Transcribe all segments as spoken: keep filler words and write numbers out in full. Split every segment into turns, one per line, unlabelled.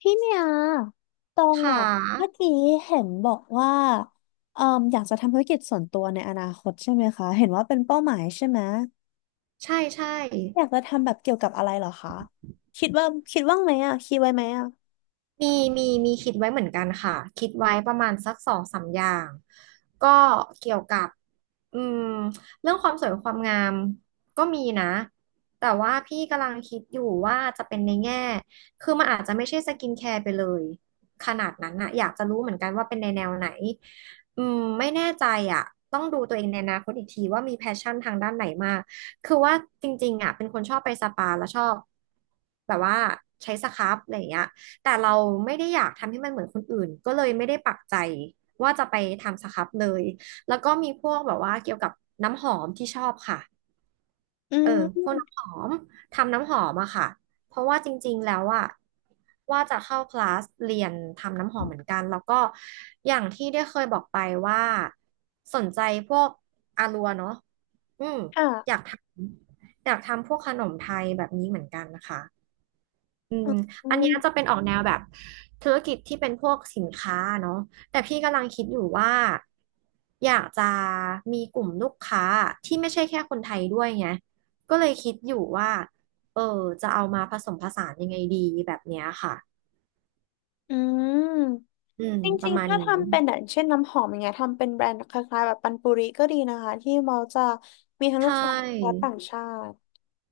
พี่เมียตอ
ข
งอ่ะ
า
เมื่อกี้เห็นบอกว่าเอ่มอยากจะทำธุรกิจส่วนตัวในอนาคตใช่ไหมคะ เห็นว่าเป็นเป้าหมายใช่ไหม
ใช่ใช่
อยากจะทำแบบเกี่ยวกับอะไรเหรอคะคิดว่าคิดว่างไหมอ่ะคิดไว้ไหมอ่ะ
มีมีมีคิดไว้เหมือนกันค่ะคิดไว้ประมาณสักสองสามอย่างก็เกี่ยวกับอืมเรื่องความสวยความงามก็มีนะแต่ว่าพี่กำลังคิดอยู่ว่าจะเป็นในแง่คือมันอาจจะไม่ใช่สกินแคร์ไปเลยขนาดนั้นนะอยากจะรู้เหมือนกันว่าเป็นในแนวไหนอืมไม่แน่ใจอ่ะต้องดูตัวเองในอนาคตอีกทีว่ามีแพชชั่นทางด้านไหนมากคือว่าจริงๆอ่ะเป็นคนชอบไปสปาแล้วชอบแบบว่าใช้สครับอะไรอย่างเงี้ย แต่เราไม่ได้อยากทำให้มันเหมือนคนอื่นก็เลยไม่ได้ปักใจว่าจะไปทำสครับเลยแล้วก็มีพวกแบบว่าเกี่ยวกับน้ำหอมที่ชอบค่ะ
อื
เออพวก
ม
น้ำหอมทำน้ำหอมอะค่ะเพราะว่าจริงๆแล้วอะว่าจะเข้าคลาสเรียนทำน้ำหอมเหมือนกันแล้วก็อย่างที่ได้เคยบอกไปว่าสนใจพวกอารัวเนาะอืมอ
ค่ะ
ยากทำอยากทำพวกขนมไทยแบบนี้เหมือนกันนะคะ อืม
อื
อันเนี้
ม
ยจะเป็นออกแนวแบบธุรกิจที่เป็นพวกสินค้าเนาะแต่พี่กำลังคิดอยู่ว่าอยากจะมีกลุ่มลูกค้าที่ไม่ใช่แค่คนไทยด้วยไงก็เลยคิดอยู่ว่าเออจะเอามาผสมผสานยังไงดีแบบเนี้ยค่ะ
อืม
อืม
จ
ป
ริ
ระ
ง
มา
ๆ
ณ
ถ้า
นี้
ทำเป็นอย่างเช่นน้ำหอมอย่างเงี้ยทำเป็นแบรนด์คล้ายๆแบบปันปุริก็ดีนะคะที่เราจะมีทั้ง
ใช
ลูกค้าและ
่
ต่างชาติ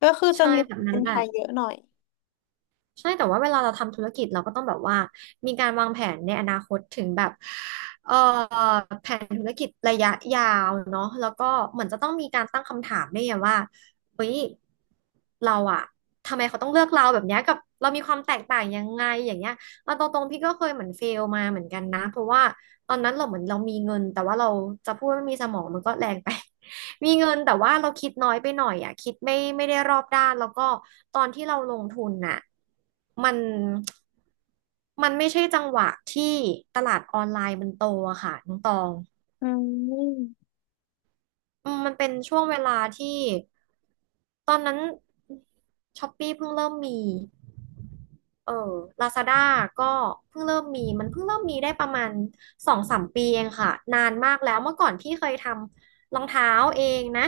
ก็คือจะ
ใช่
มี
แบบนั้
เป็
น
น
แห
ไท
ละ
ยเยอะหน่อย
ใช่แต่ว่าเวลาเราทำธุรกิจเราก็ต้องแบบว่ามีการวางแผนในอนาคตถึงแบบเอ่อแผนธุรกิจระยะยาวเนาะแล้วก็เหมือนจะต้องมีการตั้งคำถามด้วยไงว่าเฮ้ยเราอะทำไมเขาต้องเลือกเราแบบเนี้ยกับเรามีความแตกต่างยังไงอย่างเงี้ยเราตรงๆพี่ก็เคยเหมือนเฟลมาเหมือนกันนะเพราะว่าตอนนั้นเราเหมือนเรามีเงินแต่ว่าเราจะพูดว่าไม่มีสมองมันก็แรงไป มีเงินแต่ว่าเราคิดน้อยไปหน่อยอ่ะคิดไม่ไม่ได้รอบด้านแล้วก็ตอนที่เราลงทุนน่ะมันมันไม่ใช่จังหวะที่ตลาดออนไลน์มันโตอะค่ะน้องตอง
อืม
อืมมันเป็นช่วงเวลาที่ตอนนั้นช้อปปี้เพิ่งเริ่มมี เออ ลาซาด้า ก็เพิ่งเริ่มมี มันเพิ่งเริ่มมีได้ประมาณสองสามปีเองค่ะนานมากแล้วเมื่อก่อนพี่เคยทำรองเท้าเองนะ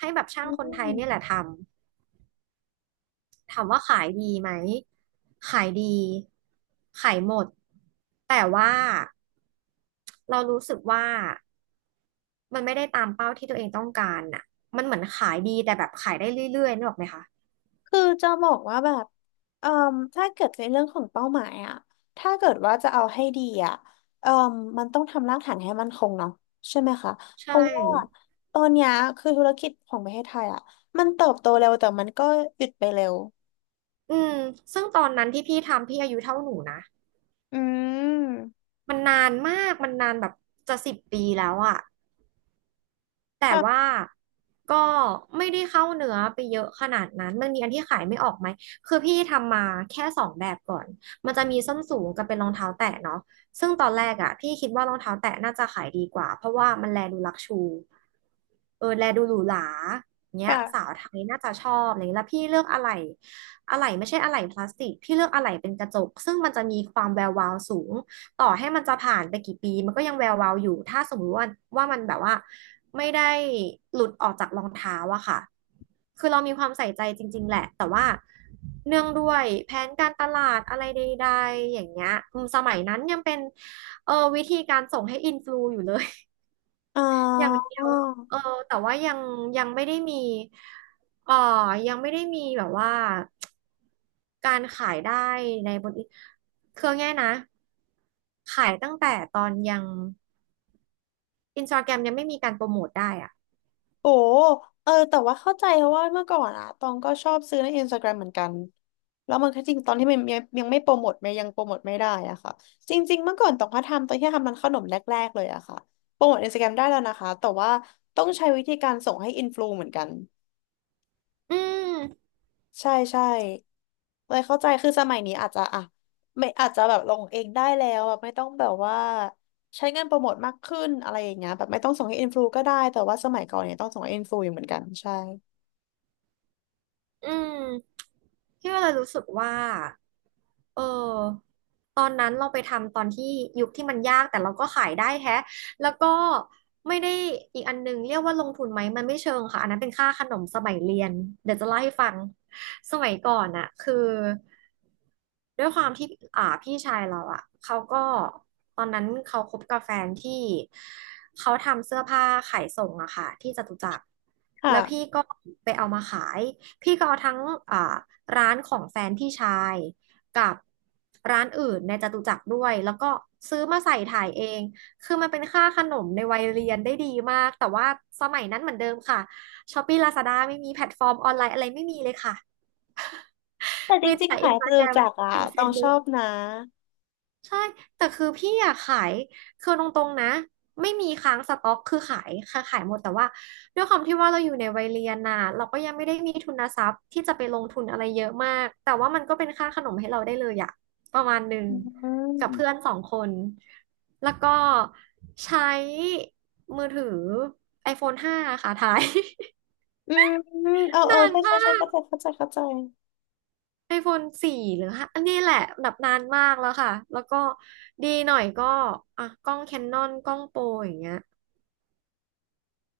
ให้แบบช่า
อื
งคนไทยเนี่ยแห
ม
ละทำถามว่าขายดีไหมขายดีขายหมดแต่ว่าเรารู้สึกว่ามันไม่ได้ตามเป้าที่ตัวเองต้องการน่ะมันเหมือนขายดีแต่แบบขายได้เรื่อยๆนึกออกไหมคะ
คือจะบอกว่าแบบเอ่มถ้าเกิดในเรื่องของเป้าหมายอะถ้าเกิดว่าจะเอาให้ดีอะเอ่มมันต้องทำรากฐานให้มั่นคงเนาะใช่ไหมคะ เพ
ใช่
ราะว่าตอนเนี้ยคือธุรกิจของประเทศไทยอะมันเติบโตเร็วแต่มันก็หยุดไปเร็ว
อืมซึ่งตอนนั้นที่พี่ทำพี่อายุเท่าหนูนะ
อืม
มันนานมาก มันนานแบบจะสิบปีแล้วอะแต่ว่า
ค่ะ
ก็ไม่ได้เข้าเนื้อไปเยอะขนาดนั้นมันมีอันที่ขายไม่ออกไหมคือพี่ทำมาแค่สองแบบก่อน มันจะมีส้นสูงกับเป็นรองเท้าแตะเนาะซึ่งตอนแรกอะพี่คิดว่ารองเท้าแตะน่าจะขายดีกว่าเพราะว่ามันแลดูลักชูเออแลดูหรูหราเนี้ยสา
ค่ะ
วไทยน่าจะชอบอะไรเงี้ยแล้วพี่เลือกอะไหล่อะไหล่ไม่ใช่อะไหล่พลาสติกพี่เลือกอะไหล่เป็นกระจกซึ่งมันจะมีความแวววาวสูง ต่อให้มันจะผ่านไปกี่ปีมันก็ยังแวววาวอยู่ ถ้าสมมติว่าว่ามันแบบว่าไม่ได้หลุดออกจากรองเท้าอะค่ะ คือเรามีความใส่ใจจริงๆแหละแต่เนื่องด้วยแผนการตลาดอะไรใดๆอย่างเงี้ยอืมสมัยนั้นยังเป็นเออวิธีการส่งให้อินฟลูอยู่เลย
อ๋
อย่าง
อ
เดียวเออแต่ว่ายังยังไม่ได้มีเออยังไม่ได้มีแบบว่า การขายได้ในบนคือง่ายๆนะ ขายตั้งแต่ตอนยังอินสตาแกรมยังไม่มีการโปรโมทได้อ่ะ
โอ้เออแต่ว่าเข้าใจเพราะว่าเมื่อก่อนอะตองก็ชอบซื้อในอินสตาแกรมเหมือนกัน แล้วมันก็จริงตอนที่มันยังยังไม่โปรโมทไมันยังโปรโมทไม่ได้อะค่ะจริงๆเมื่อก่อนตองก็ทำตอนที่ทำมันขนมแรกๆเลยอะค่ะ โปรโมทอินสตาแกรมได้แล้วนะคะ แต่ว่าต้องใช้วิธีการส่งให้อินฟลูเหมือนกัน
อืม
ใช่ใช่เลยเข้าใจคือสมัยนี้อาจจะอ่ะไม่อาจจะแบบลงเองได้แล้วแบบไม่ต้องแบบว่าใช้เงินโปรโมทมากขึ้นอะไรอย่างเงี้ยแบบไม่ต้องส่งให้อินฟลูก็ได้แต่ว่าสมัยก่อนเนี่ยต้องส่งให้อินฟลูอยู่เหมือนกันใช่
อืมพี่ก็เลยรู้สึกว่าเออตอนนั้นเราไปทำตอนที่ยุคที่มันยากแต่เราก็ขายได้แฮะแล้วก็ไม่ได้อีกอันหนึงเรียกว่าลงทุนไหมมันไม่เชิงค่ะอันนั้นเป็นค่าขนมสมัยเรียนเดี๋ยวจะเล่าให้ฟังสมัยก่อนอะคือด้วยความที่อ่าพี่ชายเราอะเขาก็ตอนนั้นเขาคบกับแฟนที่เขาทำเสื้อผ้าขายส่งอะค่ะที่จตุจักรแล้วพี่
ค่ะ
ก็ไปเอามาขาย พี่ก็เอาทั้งอ่าร้านของแฟนพี่ชายกับร้านอื่นในจตุจักรด้วยแล้วก็ซื้อมาใส่ถ่ายเองคือมันเป็นค่าขนมในวัยเรียนได้ดีมากแต่ว่าสมัยนั้นเหมือนเดิมค่ะช้อปปี้ลาซาด้าไม่มีแพลตฟอร์มออนไลน์อะไรไม่มีเลยค่ะ
แต่จ
มี
ริง
แต่
ๆ
อิ
หา
น
ย
ส
ไป
ตา
เล
แกร
ย
ม
จากอ่ะ
เฟ
ต้อ
ซ
งชอ
บุ๊ก
บนะ
ใช่ แต่คือพี่อยากขายคือตรงๆนะไม่มีค้างสต็อกคือขายค่ะขายหมดแต่ว่าด้วยความที่ว่าเราอยู่ในวัยเรียนน่ะเราก็ยังไม่ได้มีทุนทรัพย์ที่จะไปลงทุนอะไรเยอะมากแต่ว่ามันก็เป็นค่าขนมให้เราได้เลยอะประมาณหนึ่ง
อื
กับ
ม
เพื่อนสองคนแล้วก็ใช้มือถือ iPhone ห้าค่ะถ่าย
อืมเออ เออ
นาน
ใช่ใช่
มา
ใช่
ก
เข้าใจเข้าใจเข้าใจ
iPhone สี่หรือห้าอันนี้แหละแบบนานมากแล้วค่ะแล้วก็ดีหน่อยก็อ่ะกล้อง Canon กล้องโปรอย่างเงี้ย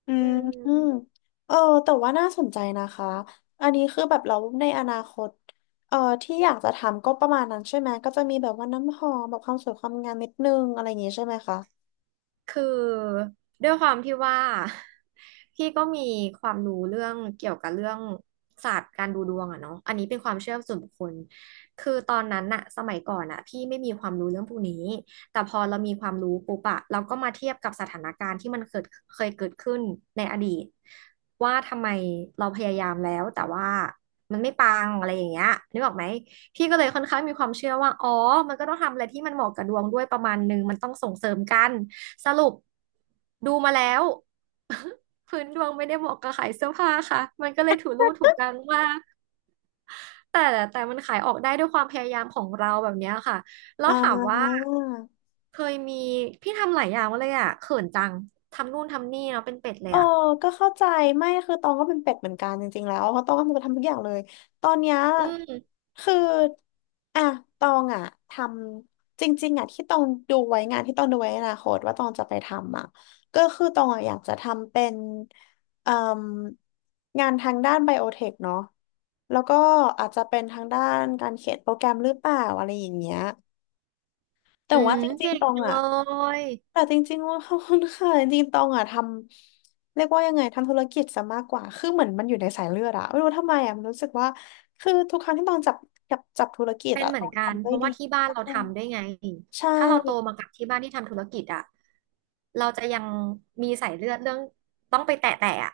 อื
อื
มอืม
ม
เออ แต่ว่าน่าสนใจนะคะ อันนี้คือแบบเราในอนาคตเออที่อยากจะทำก็ประมาณนั้นใช่ไหม ก็จะมีแบบว่าน้ำหอมแบบความสวยความงามนิดนึงอะไรอย่างงี้ใช่ไหมคะ
คือด้วยความที่ว่า พี่ก็มีความรู้เรื่องเกี่ยวกับเรื่องศาสตร์การดูดวงอะเนาะอันนี้เป็นความเชื่อส่วนบุคคลคือตอนนั้นอะสมัยก่อนอะพี่ไม่มีความรู้เรื่องพวกนี้แต่พอเรามีความรู้ปุ๊บอะเราก็มาเทียบกับสถานการณ์ที่มันเกิดเคยเกิดขึ้นในอดีตว่าทำไมเราพยายามแล้วแต่ว่ามันไม่ปังอะไรอย่างเงี้ยนึกออกไหมพี่ก็เลยค่อนข้างมีความเชื่อว่าอ๋อมันก็ต้องทำอะไรที่มันเหมาะกับดวงด้วยประมาณนึงมันต้องส่งเสริมกัน สรุปดูมาแล้ว พื้นดวงไม่ได้เหมาะกับขายเสื้อผ้าค่ะมันก็เลยถูรู่ถูกกลางมากแต่แต่มันขายออกได้ด้วยความพยายามของเราแบบเนี้ยค่ะแล้
อ่
วถามว่า
า
เคยมีพี่ทำหลายอย่างเลยอ่ะเขินจังทำนู่นทำนี่เนาะเป็นเป็ดเล
เอ
ย
อ
อ่ะ
ก็เข้าใจไม่คือตองก็เป็นเป็ดเหมือนกันจริงๆแล้วเพราะตองก็ทำทุกอย่างเลยตอนเนี้ย
อืม
คืออ่ะตองอ่ะทำจริงๆอ่ะที่ตองดูไว้งานที่ตองดูไว้ในอนาคตว่าตองจะไปทำอ่ะก็คือตองอ่ะอยากจะทำเป็นเอ่มงานทางด้านไบโอเทคเนาะแล้วก็อาจจะเป็นทางด้านการเขียนโปรแกรมหรือเปล่าอะไรอย่างเงี้ย แต่
อื
ว่า
ม
จริง
เก่ง
ๆตอง
จังเล
อ่ะ
ย
แต่จริงๆว่า ขอบคุณค่ะจริงๆตองอ่ะทำเรียกว่ายังไงทำธุรกิจซะมากกว่าคือเหมือนมันอยู่ในสายเลือดอะไม่รู้ทำไมอะมันรู้สึกว่าคือทุกครั้งที่ตองจับจับจับธุรกิจ
เป็น
อะ
เห
ต
มือ
อ
น
ง
กัน
ทำ
เพ
ได้
ราะ
ดี
ว่าที่บ้านเราทำด้วยไง
ใช่
ถ้าเราโตมากับที่บ้านที่ทำธุรกิจอ่ะเราจะยังมีสายเลือดเรื่องต้องไปแตะแตะอ่ะ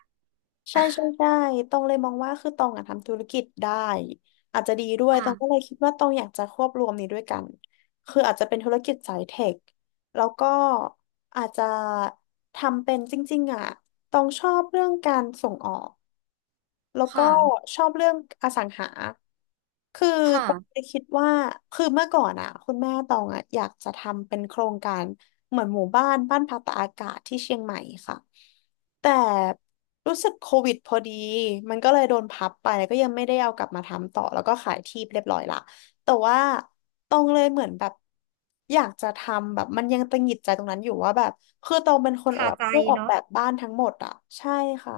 ใช่ใช่ใช่ตองเลยมองว่าคือตองอะทำธุรกิจได้อาจจะดีด้วยต
ค่ะ
องก็เลยคิดว่าตองอยากจะควบรวมนี้ด้วยกัน คืออาจจะเป็นธุรกิจสายเทค แล้วก็อาจจะทำเป็นจริงๆอะตองชอบเรื่องการส่งออก แล้ว
ค
ก็
่ะ
ชอบเรื่องอสังหาคือตอง
ค่ะ
เลยคิดว่าคือเมื่อก่อนอ่ะคุณแม่ตองอ่ะอยากจะทำเป็นโครงการเหมือนหมู่บ้านบ้านพักตากอากาศที่เชียงใหม่ค่ะแต่รู้สึกโควิดพอดีมันก็เลยโดนพับไปแล้วก็ยังไม่ได้เอากลับมาทำต่อแล้วก็ขายที่เรียบร้อยละแต่ว่าตองเลยเหมือนแบบอยากจะทำแบบมันยังตังหงิดใจตรงนั้นอยู่ว่าแบบคือตองเป็นคน
คา
แบบ
ใจ
ช่วยออก
เนาะ
แบบบ้านทั้งหมดอ่ะใช่ค่ะ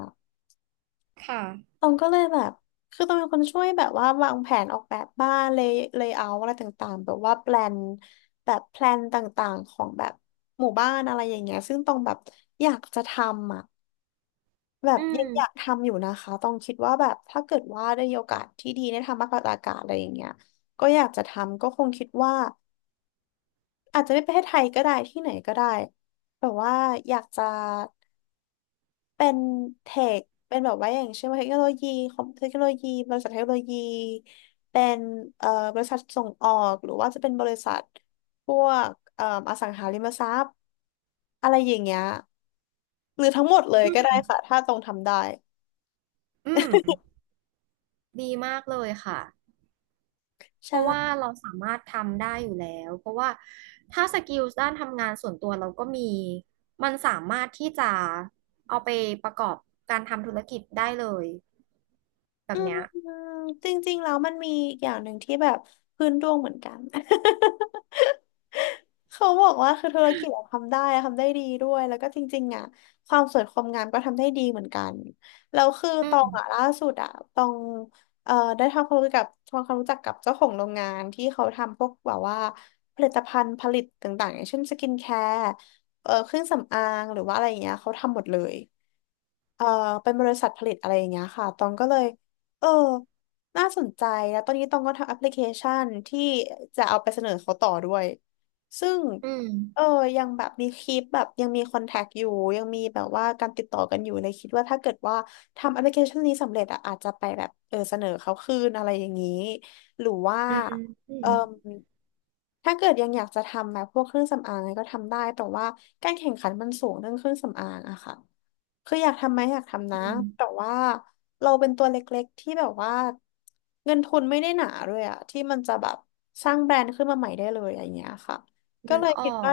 ค่ะ
ตองก็เลยแบบคือตองเป็นคนช่วยแบบว่าวางแผนออกแบบบ้านเลย์เลเยเอร์อะไรต่างๆแบบว่าแพลนแบบแพลนต่างๆของแบบหมู่บ้านอะไรอย่างเงี้ยซึ่งตองแบบอยากจะทำอ่ะแบบ
อื
ยังอยาก
ม
ทำอยู่นะคะตองคิดว่าแบบถ้าเกิดว่าได้มีโอกาสที่ดีได้ทำมากกว่าอากาศอะไรอย่างเงี้ยก็อยากจะทำก็คงคิดว่าอาจจะไม่ประเทศไทยก็ได้ที่ไหนก็ได้แต่ว่าอยากจะ เป็นเทคเป็นแบบว่าอย่างเช่นว่าเทคโนโลยีคอมเทคโนโลยีบริษัทเทคโนโลยีเป็นเอ่อบริษัทส่งออกหรือว่าจะเป็นบริษัทพวกเอ่ออสังหาริมทรัพย์อะไรอย่างเงี้ยหรือทั้งหมดเลยก็ได้ค่ะถ้าตรงทำได้
อืม ดีมากเลยค่ะ เพราะว่า
ใช่
เราสามารถทำได้อยู่แล้ว เพราะว่าถ้าสกิลด้านทำงานส่วนตัวเราก็มี มันสามารถที่จะเอาไปประกอบการทำธุรกิจได้เลยแบ
อื
บเนี้
ม
ย
จริงๆแล้วมันมีอีกอย่างหนึ่งที่แบบพื้นดวงเหมือนกัน เขาบอกว่าคือธุรกิจอะทำได้อะทำได้ดีด้วยแล้วก็จริงๆอ่ะความสวยความงามก็ทำได้ดีเหมือนกันแล้วคือ
อื
ตองอ่ะ
ม
ล่าสุดอ่ะตองเอ่อได้ทำความรู้จักกับทำความรู้จักกับเจ้าของโรงงานที่เขาทำพวกแบบว่าผลิตภัณฑ์ผลิตต่างๆอย่างเช่นสกินแคร์เอ่อเครื่องสำอางหรือว่าอะไรอย่างเงี้ยเขาทำหมดเลย เอ่อเป็นบริษัทผลิตอะไรอย่างเงี้ยค่ะตองก็เลยเออน่าสนใจแล้วตอนนี้ตองก็ทำแอปพลิเคชันที่จะเอาไปเสนอเขาต่อด้วยซึ่ง
อืม
เออยังแบบมีคลิปแบบยังมีคอนแทคอยู่ยังมีแบบว่าการติดต่อกันอยู่เลยคิดว่าถ้าเกิดว่าทำแอปพลิเคชันนี้สำเร็จอะอาจจะไปแบบเออเสนอเขาคืนอะไรอย่างนี้หรือว่า
อืมอื
เอ
ม
อถ้าเกิดยังอยากจะทำแบบพวกเครื่องสำอางอะไรก็ทำได้แต่ว่าการแข่งขันมันสูงเรื่องเครื่องสำอางอะค่ะ คืออยากทำไหมอยากทำนะ
อืม
แต่ว่าเราเป็นตัวเล็กๆที่แบบว่าเงินทุนไม่ได้หนาด้วยอะที่มันจะแบบสร้างแบรนด์ขึ้นมาใหม่ได้เลยอย่างเงี้ยค่ะก็
นึ
เล
ก
ย
ออ
คิดว่า
ก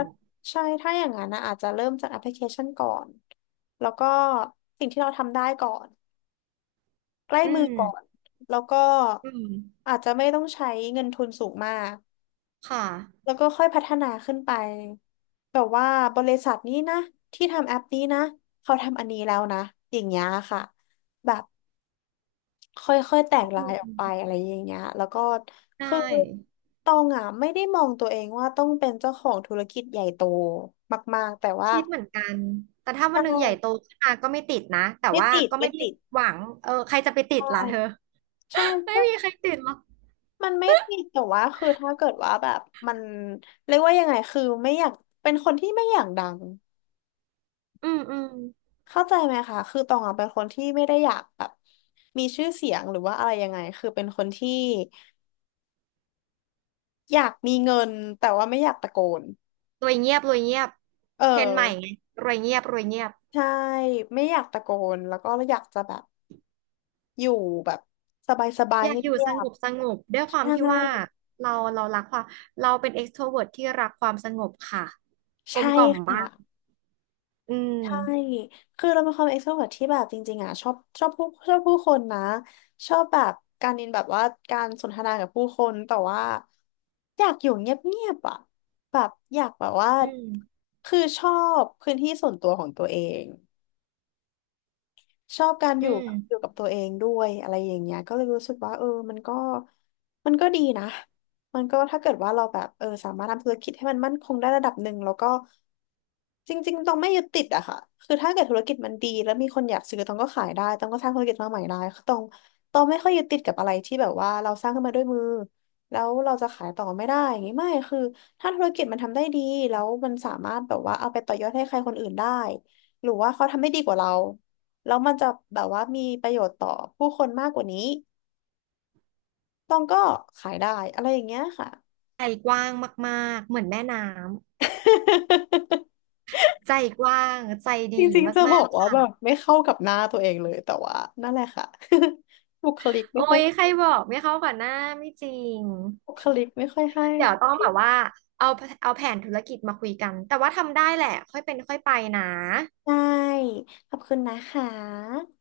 ใช่ถ้าอย่างนั้นนะอาจจะเริ่มจากแอปพลิเคชันก่อนแล้วก็สิ่งที่เราทำได้ก่อนใกล้
อื
มือก่อน
ม
แล้วก็
อืม
อาจจะไม่ต้องใช้เงินทุนสูงมาก
ค่ะ
แล้วก็ค่อยพัฒนาขึ้นไปแบบว่าบริษัทนี้นะที่ทำแอปนี้นะเขาทำอันนี้แล้วนะอย่างเงี้ยค่ะแบบค่อยๆแตกลายออก
อื
ไป
ม
อะไรอย่างเงี้ยแล้วก็
ได
คือ
้
ตองอ่ะไม่ได้มองตัวเองว่าต้องเป็นเจ้าของธุรกิจใหญ่โตมากๆแต่ว่า
คิดเหมือนกันแต่ถ้าวั
ใช่
นหนึ่งใหญ่โตขึ้นมาก็ไม่ติดนะแต่
ไม่
ว่า
ติด
ก็
ไม่
ไม่ได้
ติด
หวังเออใครจะไปติ
ใช่
ดล่ะเธอ
ใช่
ไม่
ก็
มีใครติดหรอก
มันไม่ติดแต่ว่าคือถ้าเกิดว่าแบบมันเรียกว่ายังไงคือไม่อยากเป็นคนที่ไม่อยากดัง
อืมอืม
เข้าใจไหมคะ คือตองอะเป็นคนที่ไม่ได้อยากแบบมีชื่อเสียงหรือว่าอะไรยังไงคือเป็นคนที่อยากมีเงินแต่ว่าไม่อยากตะโกน
รวยเงียบรวยเงียบ
เออ
เทรนด์ใหม่ไงรวยเงียบรวยเงียบ
ใช่ไม่อยากตะโกนแล้วก็อยากจะแบบอยู่แบบสบาย
อ
ๆ
ยา
เ
กอยู่
งี
ส
ย
ง
บ
บสงบด้วย
ๆ
ความ
ใช่
ที่ว่าเราเรารักความเราเป็น extrovert ทรเวิร์ตที่รักความสงบค่ะกล
ใช่
มกล่อมมา
ค่ะ
กอื
ใช่
ม
คือเราเป็นความ อี เอ็กซ์ ที อาร์ โอ วี อี อาร์ ที ที่แบบจริงๆอ่ะชอบชอบผู้ชอบผู้คนนะชอบแบบการอินแบบว่าการสนทนากับผู้คนแต่ว่าอยากอยู่เงียบๆอ่ะแบบอยากแบบว่า
อืม
คือชอบพื้นที่ส่วนตัวของตัวเอง ชอบการอ
อื
ยู่อยู่
ม
กับตัวเองด้วยอะไรอย่างเงี้ยก็เลยรู้สึกว่าเออมันก็มันก็ดีนะมันก็ถ้าเกิดว่าเราแบบเออสามารถทำธุรกิจให้มันมั่นคงได้ระดับหนึ่งแล้วก็จริงๆต้องไม่ยึดติดอะค่ะคือถ้าเกิดธุรกิจมันดีแล้วมีคนอยากซื้อต้องก็ขายได้ต้องก็สร้างธุรกิจมาใหม่ได้คือต้องต้องไม่ค่อยยึดติดกับอะไรที่แบบว่าเราสร้างขึ้นมาด้วยมือแล้วเราจะขายต่อไม่ได้อย่างงี้ไม่คือถ้าธุรกิจมันทำได้ดีแล้วมันสามารถแบบว่าเอาไปต่อยอดให้ใครคนอื่นได้หรือว่าเขาทำได้ดีกว่าเรา แล้วมันจะแบบว่ามีประโยชน์ต่อผู้คนมากกว่านี้ต้องก็ขายได้อะไรอย่างเงี้ยค่ะ
ใจกว้างมากๆเหมือนแม่น้ ำใจกว้างใจ
จ
ดี
ริงๆจะบ
มา
อ
ก
ก
ๆ
ว่า
ค่ะ
แบบไม่เข้ากับหน้าตัวเองเลยแต่ว่านั่นแหละค่ะ บุคลิกไม่
โอ้
ค่อย
ยใครบอกไม่เข้ากับหน้าไม่จริง
บุคลิกไม่ค่อยให้
เดี๋ยวต้องแบบว่าเอาเอาแผนธุรกิจมาคุยกันแต่ว่าทำได้แหละค่อยเป็นค่อยไปนะ
ใช่ ขอบคุณนะคะ